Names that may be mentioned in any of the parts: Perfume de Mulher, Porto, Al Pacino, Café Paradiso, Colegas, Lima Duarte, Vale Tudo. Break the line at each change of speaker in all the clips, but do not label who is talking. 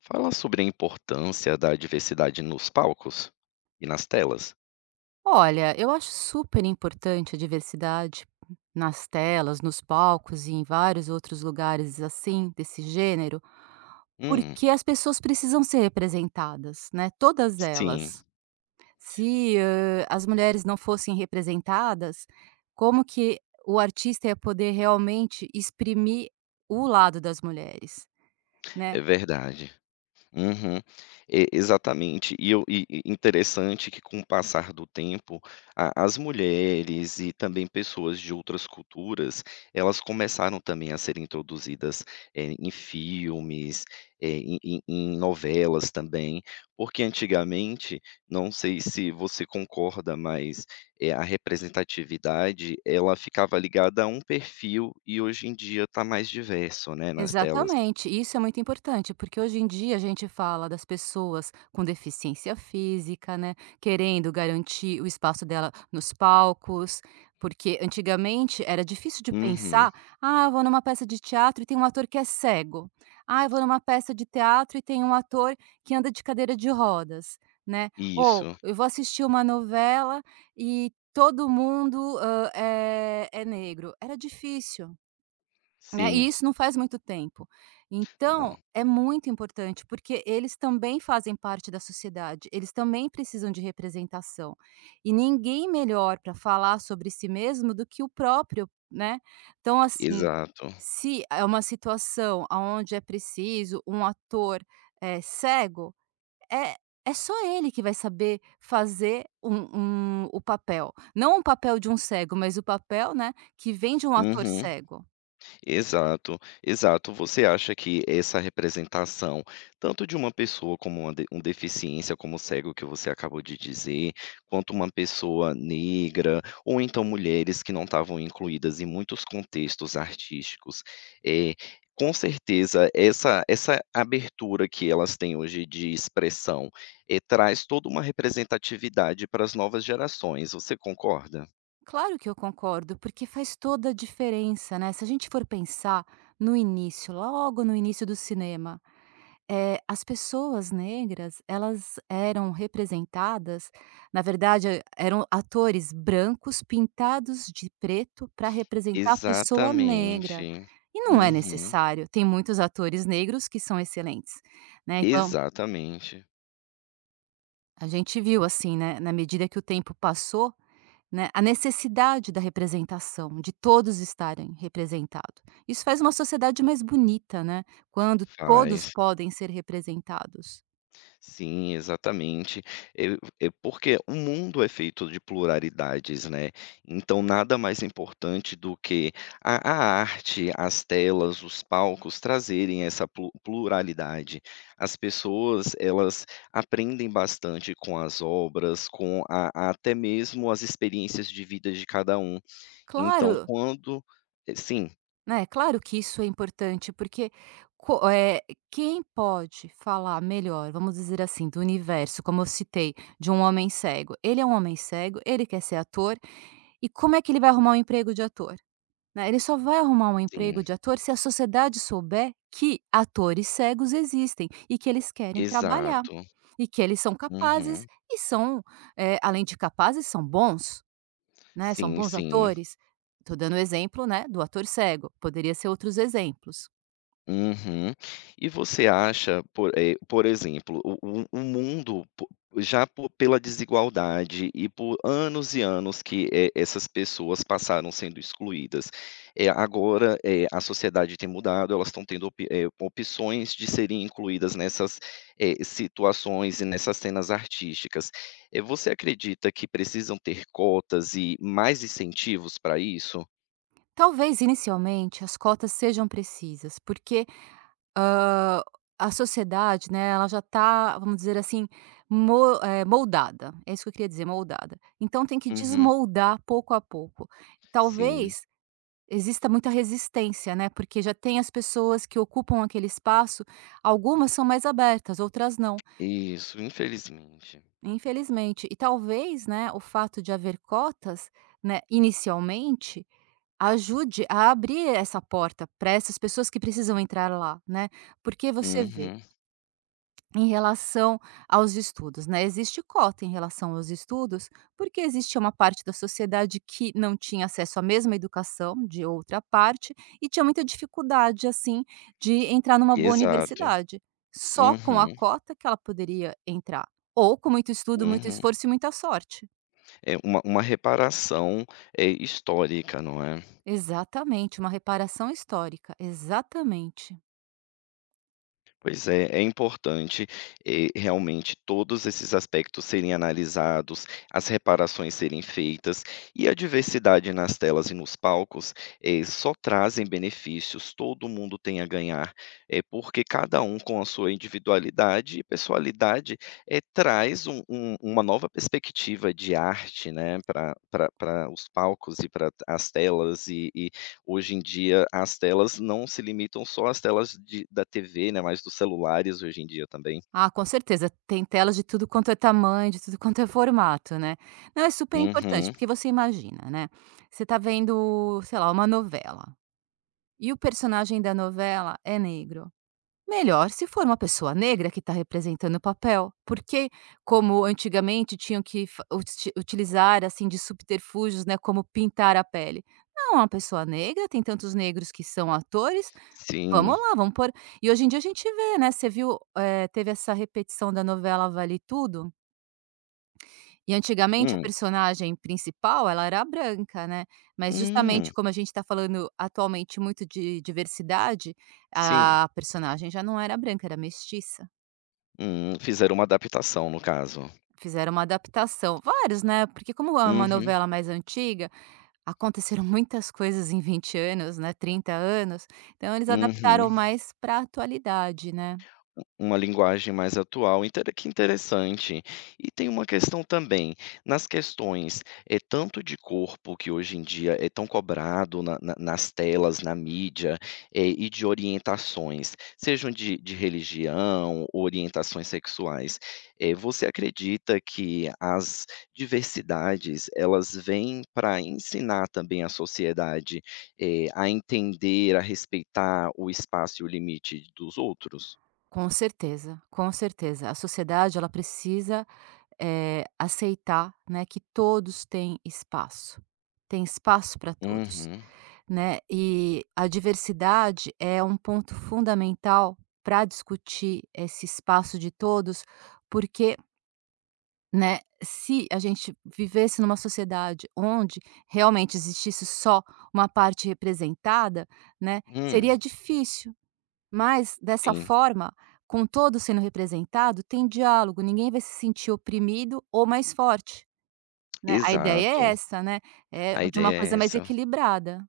Fala sobre a importância da diversidade nos palcos e nas telas.
Olha, eu acho super importante a diversidade nas telas, nos palcos e em vários outros lugares assim, desse gênero,
Hum,
porque as pessoas precisam ser representadas, né? Todas
sim,
elas. Se as mulheres não fossem representadas, como que o artista ia poder realmente exprimir o lado das mulheres, né?
é verdade. Uhum. E exatamente. E eu interessante que com o passar do tempo, a as mulheres e também pessoas de outras culturas, elas começaram também a ser introduzidas, em filmes, em em novelas também, porque antigamente, não sei se você concorda, mas, a representatividade, ela ficava ligada a um perfil e hoje em dia está mais diverso, né, nas telas.
Exatamente, isso é muito importante, porque hoje em dia a gente fala das pessoas com deficiência física, né, querendo garantir o espaço dela nos palcos, porque antigamente era difícil de
Uhum.
pensar: "Ah, eu vou numa peça de teatro e tem um ator que é cego. Ah, eu vou numa peça de teatro e tem um ator que anda de cadeira de rodas", né. Ou
Isso.
eu vou assistir uma novela e todo mundo, é negro. Era difícil. Né,
Sim.
e isso não faz muito tempo.
Não,
Então, é muito importante, porque eles também fazem parte da sociedade, eles também precisam de representação. E ninguém melhor para falar sobre si mesmo do que o próprio, né? Então, assim,
exato.
se é uma situação aonde é preciso um ator cego, é, é só ele que vai saber fazer o papel. Não o papel de um cego, mas o papel né, que vem de um ator
Uhum,
cego.
exato, exato. Você acha que essa representação, tanto de uma pessoa como uma de um deficiência, como o cego que você acabou de dizer, quanto uma pessoa negra, ou então mulheres que não estavam incluídas em muitos contextos artísticos, eh, com certeza essa abertura que elas têm hoje de expressão, traz toda uma representatividade para as novas gerações, você concorda?
Claro que eu concordo, porque faz toda a diferença, né? Se a gente for pensar no início, logo no início do cinema, as pessoas negras, elas eram representadas, na verdade, eram atores brancos pintados de preto para representar a pessoa negra.
Exatamente.
E não é
Uhum.
necessário, tem muitos atores negros que são excelentes, né? Então,
Exatamente.
a gente viu assim, né, na medida que o tempo passou, né, a necessidade da representação, de todos estarem representados. Isso faz uma sociedade mais bonita, né, quando todos
Faz.
podem ser representados.
Sim, exatamente. Eu é porque o mundo é feito de pluralidades, né, então nada mais importante do que a arte, as telas, os palcos trazerem essa pluralidade. As pessoas, elas aprendem bastante com as obras, com a até mesmo as experiências de vida de cada um. Então
Claro,
quando sim,
né, claro que isso é importante, porque co eh, quem pode falar melhor, vamos dizer assim, do universo, como eu citei, de um homem cego? Ele é um homem cego, ele quer ser ator, e como é que ele vai arrumar um emprego de ator? Né, ele só vai arrumar um emprego
sim.
de ator se a sociedade souber que atores cegos existem e que eles querem trabalhar,
Exato.
e que eles são capazes
Uhum.
e são, além de capazes, são bons, né, são
Sim,
bons
sim.
atores. Estou dando o exemplo, né, do ator cego, poderia ser outros exemplos.
Uhum. E você acha, por por exemplo, o mundo po já po pela desigualdade e por anos e anos que, essas pessoas passaram sendo excluídas, agora, a sociedade tem mudado, elas estão tendo opções de serem incluídas nessas, situações e nessas cenas artísticas. Você acredita que precisam ter cotas e mais incentivos para isso?
Talvez inicialmente as cotas sejam precisas, porque Hã, a sociedade, né, ela já está, vamos dizer assim, moldada, é isso que eu queria dizer, moldada. Então tem que
Uhum.
desmoldar pouco a pouco.
Sim,
Talvez exista muita resistência, né, porque já tem as pessoas que ocupam aquele espaço, algumas são mais abertas, outras não,
isso, infelizmente.
infelizmente. E talvez, né, o fato de haver cotas, né, inicialmente, ajude a abrir essa porta para essas pessoas que precisam entrar lá, né. Porque você vê
Uhum,
em relação aos estudos, né, existe cota em relação aos estudos, porque existia uma parte da sociedade que não tinha acesso à mesma educação de outra parte e tinha muita dificuldade, assim, de entrar numa boa
exato.
universidade. Só com a
Uhum,
cota que ela poderia entrar, ou com muito estudo, muito
uhum.
esforço e muita sorte.
É uma reparação, histórica, não é?
Exatamente, uma reparação histórica, exatamente.
Pois é, é importante, realmente todos esses aspectos serem analisados, as reparações serem feitas e a diversidade nas telas e nos palcos, só trazem benefícios, todo mundo tem a ganhar, porque cada um com a sua individualidade e pessoalidade, traz um uma nova perspectiva de arte, né, para pra os palcos e para as telas e hoje em dia, as telas não se limitam só às telas de da TV, né, mas dos celulares hoje em dia também.
Ah, com certeza. Tem telas de tudo quanto é tamanho, de tudo quanto é formato, né. Não, é super importante,
Uhum.
porque você imagina, né, você tá vendo, sei lá, uma novela, e o personagem da novela é negro. Melhor se for uma pessoa negra que está representando o papel, porque como antigamente tinham que fa uti utilizar, assim, de subterfúgios, né, como pintar a pele. Não, uma pessoa negra, tem tantos negros que são atores.
Sim.
Vamos lá, vamos pôr. E hoje em dia a gente vê, né, você viu, teve essa repetição da novela Vale Tudo, e antigamente a
Hum.
personagem principal ela era branca, né, mas
Hum.
justamente como a gente está falando atualmente muito de diversidade,
Sim.
a personagem já não era branca, era mestiça.
Hum. Fizeram uma adaptação, no caso.
Fizeram uma adaptação, vários, né, porque como é uma
Uhum.
novela mais antiga, aconteceram muitas coisas em 20 anos, né, 30 anos, então eles adaptaram
Uhum.
mais para a atualidade, né.
Uma linguagem mais atual, interessante. E tem uma questão também, nas questões, tanto de corpo que hoje em dia é tão cobrado na na nas telas, na mídia, e de orientações, sejam de religião, orientações sexuais. Você acredita que as diversidades, elas vêm para ensinar também a sociedade, a entender, a respeitar o espaço e o limite dos outros?
Com certeza, com certeza. A sociedade ela precisa, aceitar, né, que todos têm espaço. Tem espaço para todos,
Uhum.
né. E a diversidade é um ponto fundamental para discutir esse espaço de todos, porque, né, se a gente vivesse numa sociedade onde realmente existisse só uma parte representada, né,
Hum,
seria difícil, mas, dessa
sim,
forma, com todos sendo representado, tem diálogo, ninguém vai se sentir oprimido ou mais forte, né. A ideia é
exato.
essa, né, é
A
de
ideia
uma
é
coisa mais
essa.
equilibrada.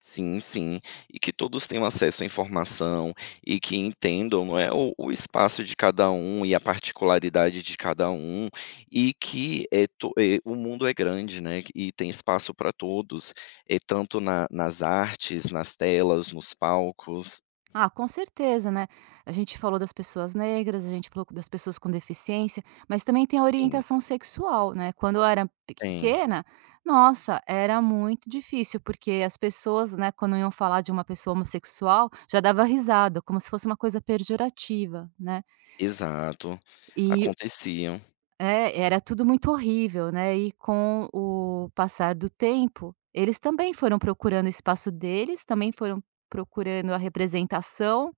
Sim, sim. E que todos tenham acesso à informação e que entendam, não é, o espaço de cada um e a particularidade de cada um, e que, o mundo é grande, né, e tem espaço para todos, tanto na nas artes, nas telas, nos palcos.
Ah, com certeza, né. A gente falou das pessoas negras, a gente falou das pessoas com deficiência, mas também tem a
Sim,
orientação sexual, né. Quando eu era
tem.
pequena, nossa, era muito difícil, porque as pessoas, né, quando iam falar de uma pessoa homossexual, já dava risada, como se fosse uma coisa pejorativa, né.
Exato.
E
Aconteciam.
é, era tudo muito horrível, né, e com o passar do tempo, eles também foram procurando o espaço deles, também foram procurando a representação,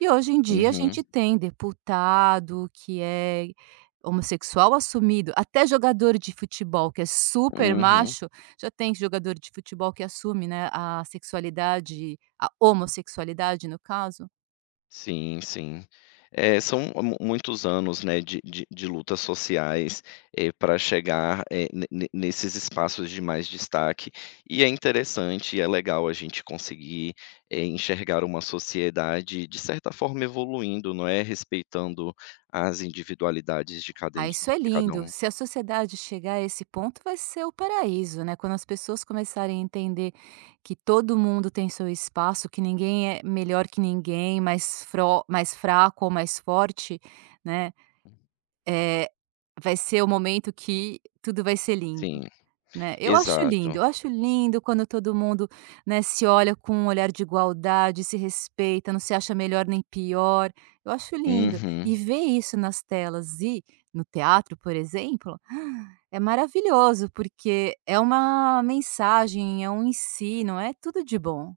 e hoje em dia a
Uhum,
gente tem deputado que é homossexual assumido, até jogador de futebol que é super
uhum.
macho, já tem jogador de futebol que assume, né, a sexualidade, a homossexualidade no caso.
Sim, sim. São mu muitos anos, né, de lutas sociais, para chegar, ne ne nesses espaços de mais destaque. E é interessante e é legal a gente conseguir, enxergar uma sociedade, de certa forma, evoluindo, não é, respeitando as individualidades de cada
Ah,
indi
isso é
de cada
lindo.
um.
Se a sociedade chegar a esse ponto, vai ser o paraíso, né? Quando as pessoas começarem a entender que todo mundo tem seu espaço, que ninguém é melhor que ninguém, mais, fro mais fraco ou mais forte, né? É, vai ser o momento que tudo vai ser lindo.
Sim,
Né,
exato.
eu acho lindo quando todo mundo, né, se olha com um olhar de igualdade, se respeita, não se acha melhor nem pior, eu acho lindo.
Uhum.
E ver isso nas telas e no teatro, por exemplo, é maravilhoso, porque é uma mensagem, é um ensino, é tudo de bom.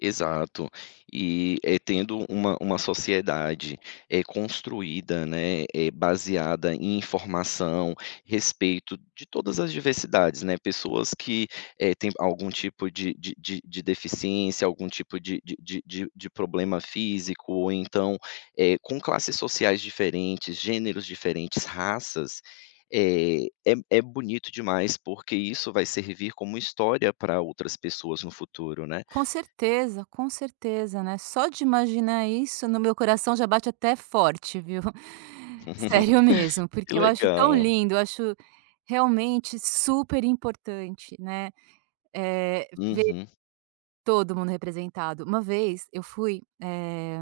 Exato. E, tendo uma sociedade, é construída, né, é baseada em informação, respeito de todas as diversidades, né, pessoas que, têm algum tipo de deficiência, algum tipo de problema físico, ou então, com classes sociais diferentes, gêneros diferentes, raças, é é bonito demais, porque isso vai servir como história para outras pessoas no futuro, né.
Com certeza, né. Só de imaginar isso no meu coração já bate até forte, viu. Sério mesmo,
Que
porque eu acho tão
legal.
lindo, eu acho realmente super importante, né, ver
Uhum.
todo mundo representado. Uma vez eu fui,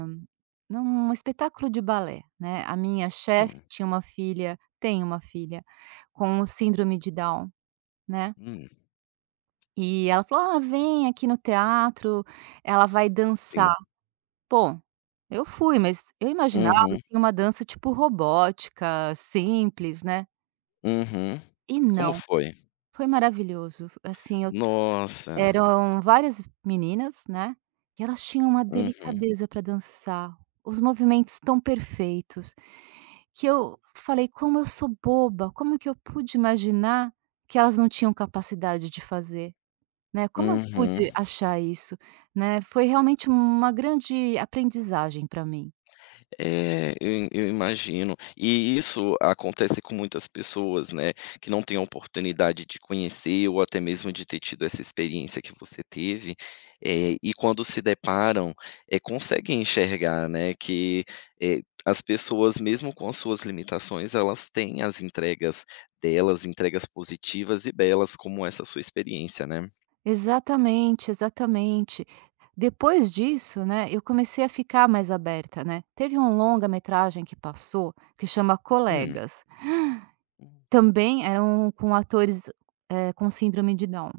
num espetáculo de balé, né, a minha chefe
Hum,
tinha uma filha tem uma filha com síndrome de Down, né,
hum,
e ela falou: "Ah, vem aqui no teatro, ela vai
sim.
dançar". Bom, eu fui, mas eu imaginava,
Uhum,
assim, uma dança tipo robótica, simples, né,
uhum.
e
Como
não,
foi?
foi maravilhoso, assim, eu
Nossa.
eram várias meninas, né, e elas tinham uma
Uhum,
delicadeza para dançar, os movimentos tão perfeitos, que eu falei: "Como eu sou boba, como que eu pude imaginar que elas não tinham capacidade de fazer, né, como eu
uhum.
pude achar isso?", né, foi realmente uma grande aprendizagem para mim.
É, eu imagino. E isso acontece com muitas pessoas, né, que não têm a oportunidade de conhecer ou até mesmo de ter tido essa experiência que você teve, e quando se deparam, conseguem enxergar, né, que, as pessoas mesmo com as suas limitações, elas têm as entregas delas, entregas positivas e belas, como essa sua experiência, né.
Exatamente, exatamente. Depois disso, né, eu comecei a ficar mais aberta, né. Teve um longa-metragem que passou, que chama
Hum.
Colegas, também eram com atores, com síndrome de Down.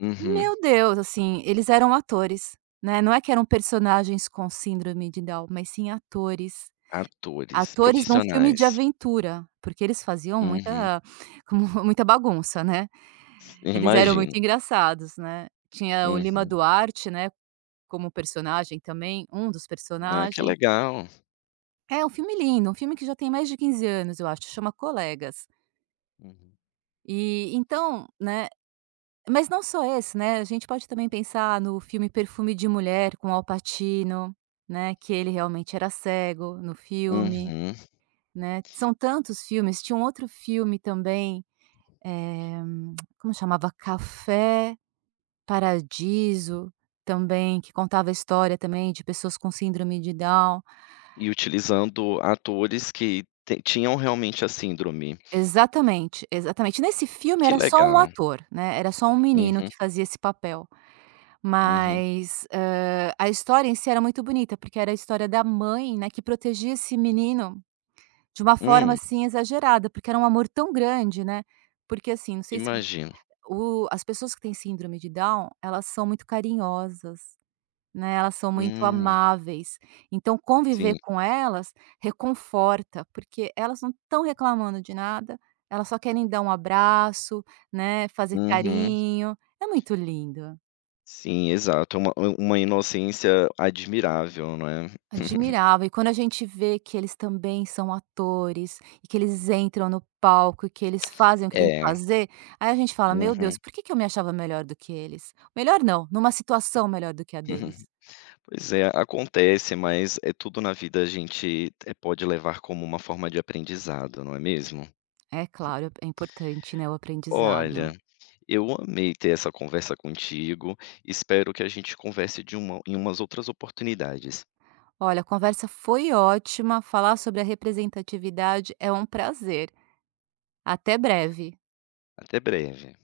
Uhum.
Meu Deus, assim, eles eram atores, né, não é que eram personagens com síndrome de Down, mas sim atores.
Atores,
Atores num filme de
profissionais.
aventura, porque eles faziam
Uhum.
muita, como muita bagunça, né. Eles eram
Imagino.
muito engraçados, né. Tinha o Lima
Uhum.
Duarte, né, como personagem também, um dos
Ah, que
personagens.
legal.
É um filme lindo, um filme que já tem mais de 15 anos, eu acho, chama Colegas.
Uhum.
E então, né, mas não só esse, né, a gente pode também pensar no filme Perfume de Mulher com Al Pacino, né, que ele realmente era cego no filme,
Uhum.
né. São tantos filmes, tinha um outro filme também, eh, como chamava? Café Paradiso também, que contava a história também de pessoas com síndrome de Down.
E utilizando atores que te tinham realmente a síndrome.
Exatamente, exatamente. Nesse filme
Que
era só um
legal.
ator, né, era só um menino
Uhum,
que fazia esse papel,
uhum.
mas, a história em si era muito bonita, porque era a história da mãe, né, que protegia esse menino de uma forma,
Hum,
assim, exagerada, porque era um amor tão grande, né, porque, assim, não sei se
imagino.
o as pessoas que têm síndrome de Down, elas são muito carinhosas. Né, elas são muito
Hum,
amáveis, então conviver
sim.
com elas reconforta, porque elas não estão reclamando de nada, elas só querem dar um abraço, né, fazer
Uhum.
carinho, é muito lindo,
Sim, exato. É uma inocência admirável, não é?
admirável. E quando a gente vê que eles também são atores, e que eles entram no palco e que eles fazem o que tem que
É.
fazer, aí a gente fala: "Meu
Uhum.
Deus, por que que eu me achava melhor do que eles?". Melhor não, numa situação melhor do que a deles.
Pois é, acontece, mas é tudo na vida a gente, pode levar como uma forma de aprendizado, não é mesmo?
É claro, é importante, né, o aprendizado.
Olha, eu amei ter essa conversa contigo. Espero que a gente converse de uma em umas outras oportunidades.
Olha, a conversa foi ótima. Falar sobre a representatividade é um prazer. Até breve.
Até breve.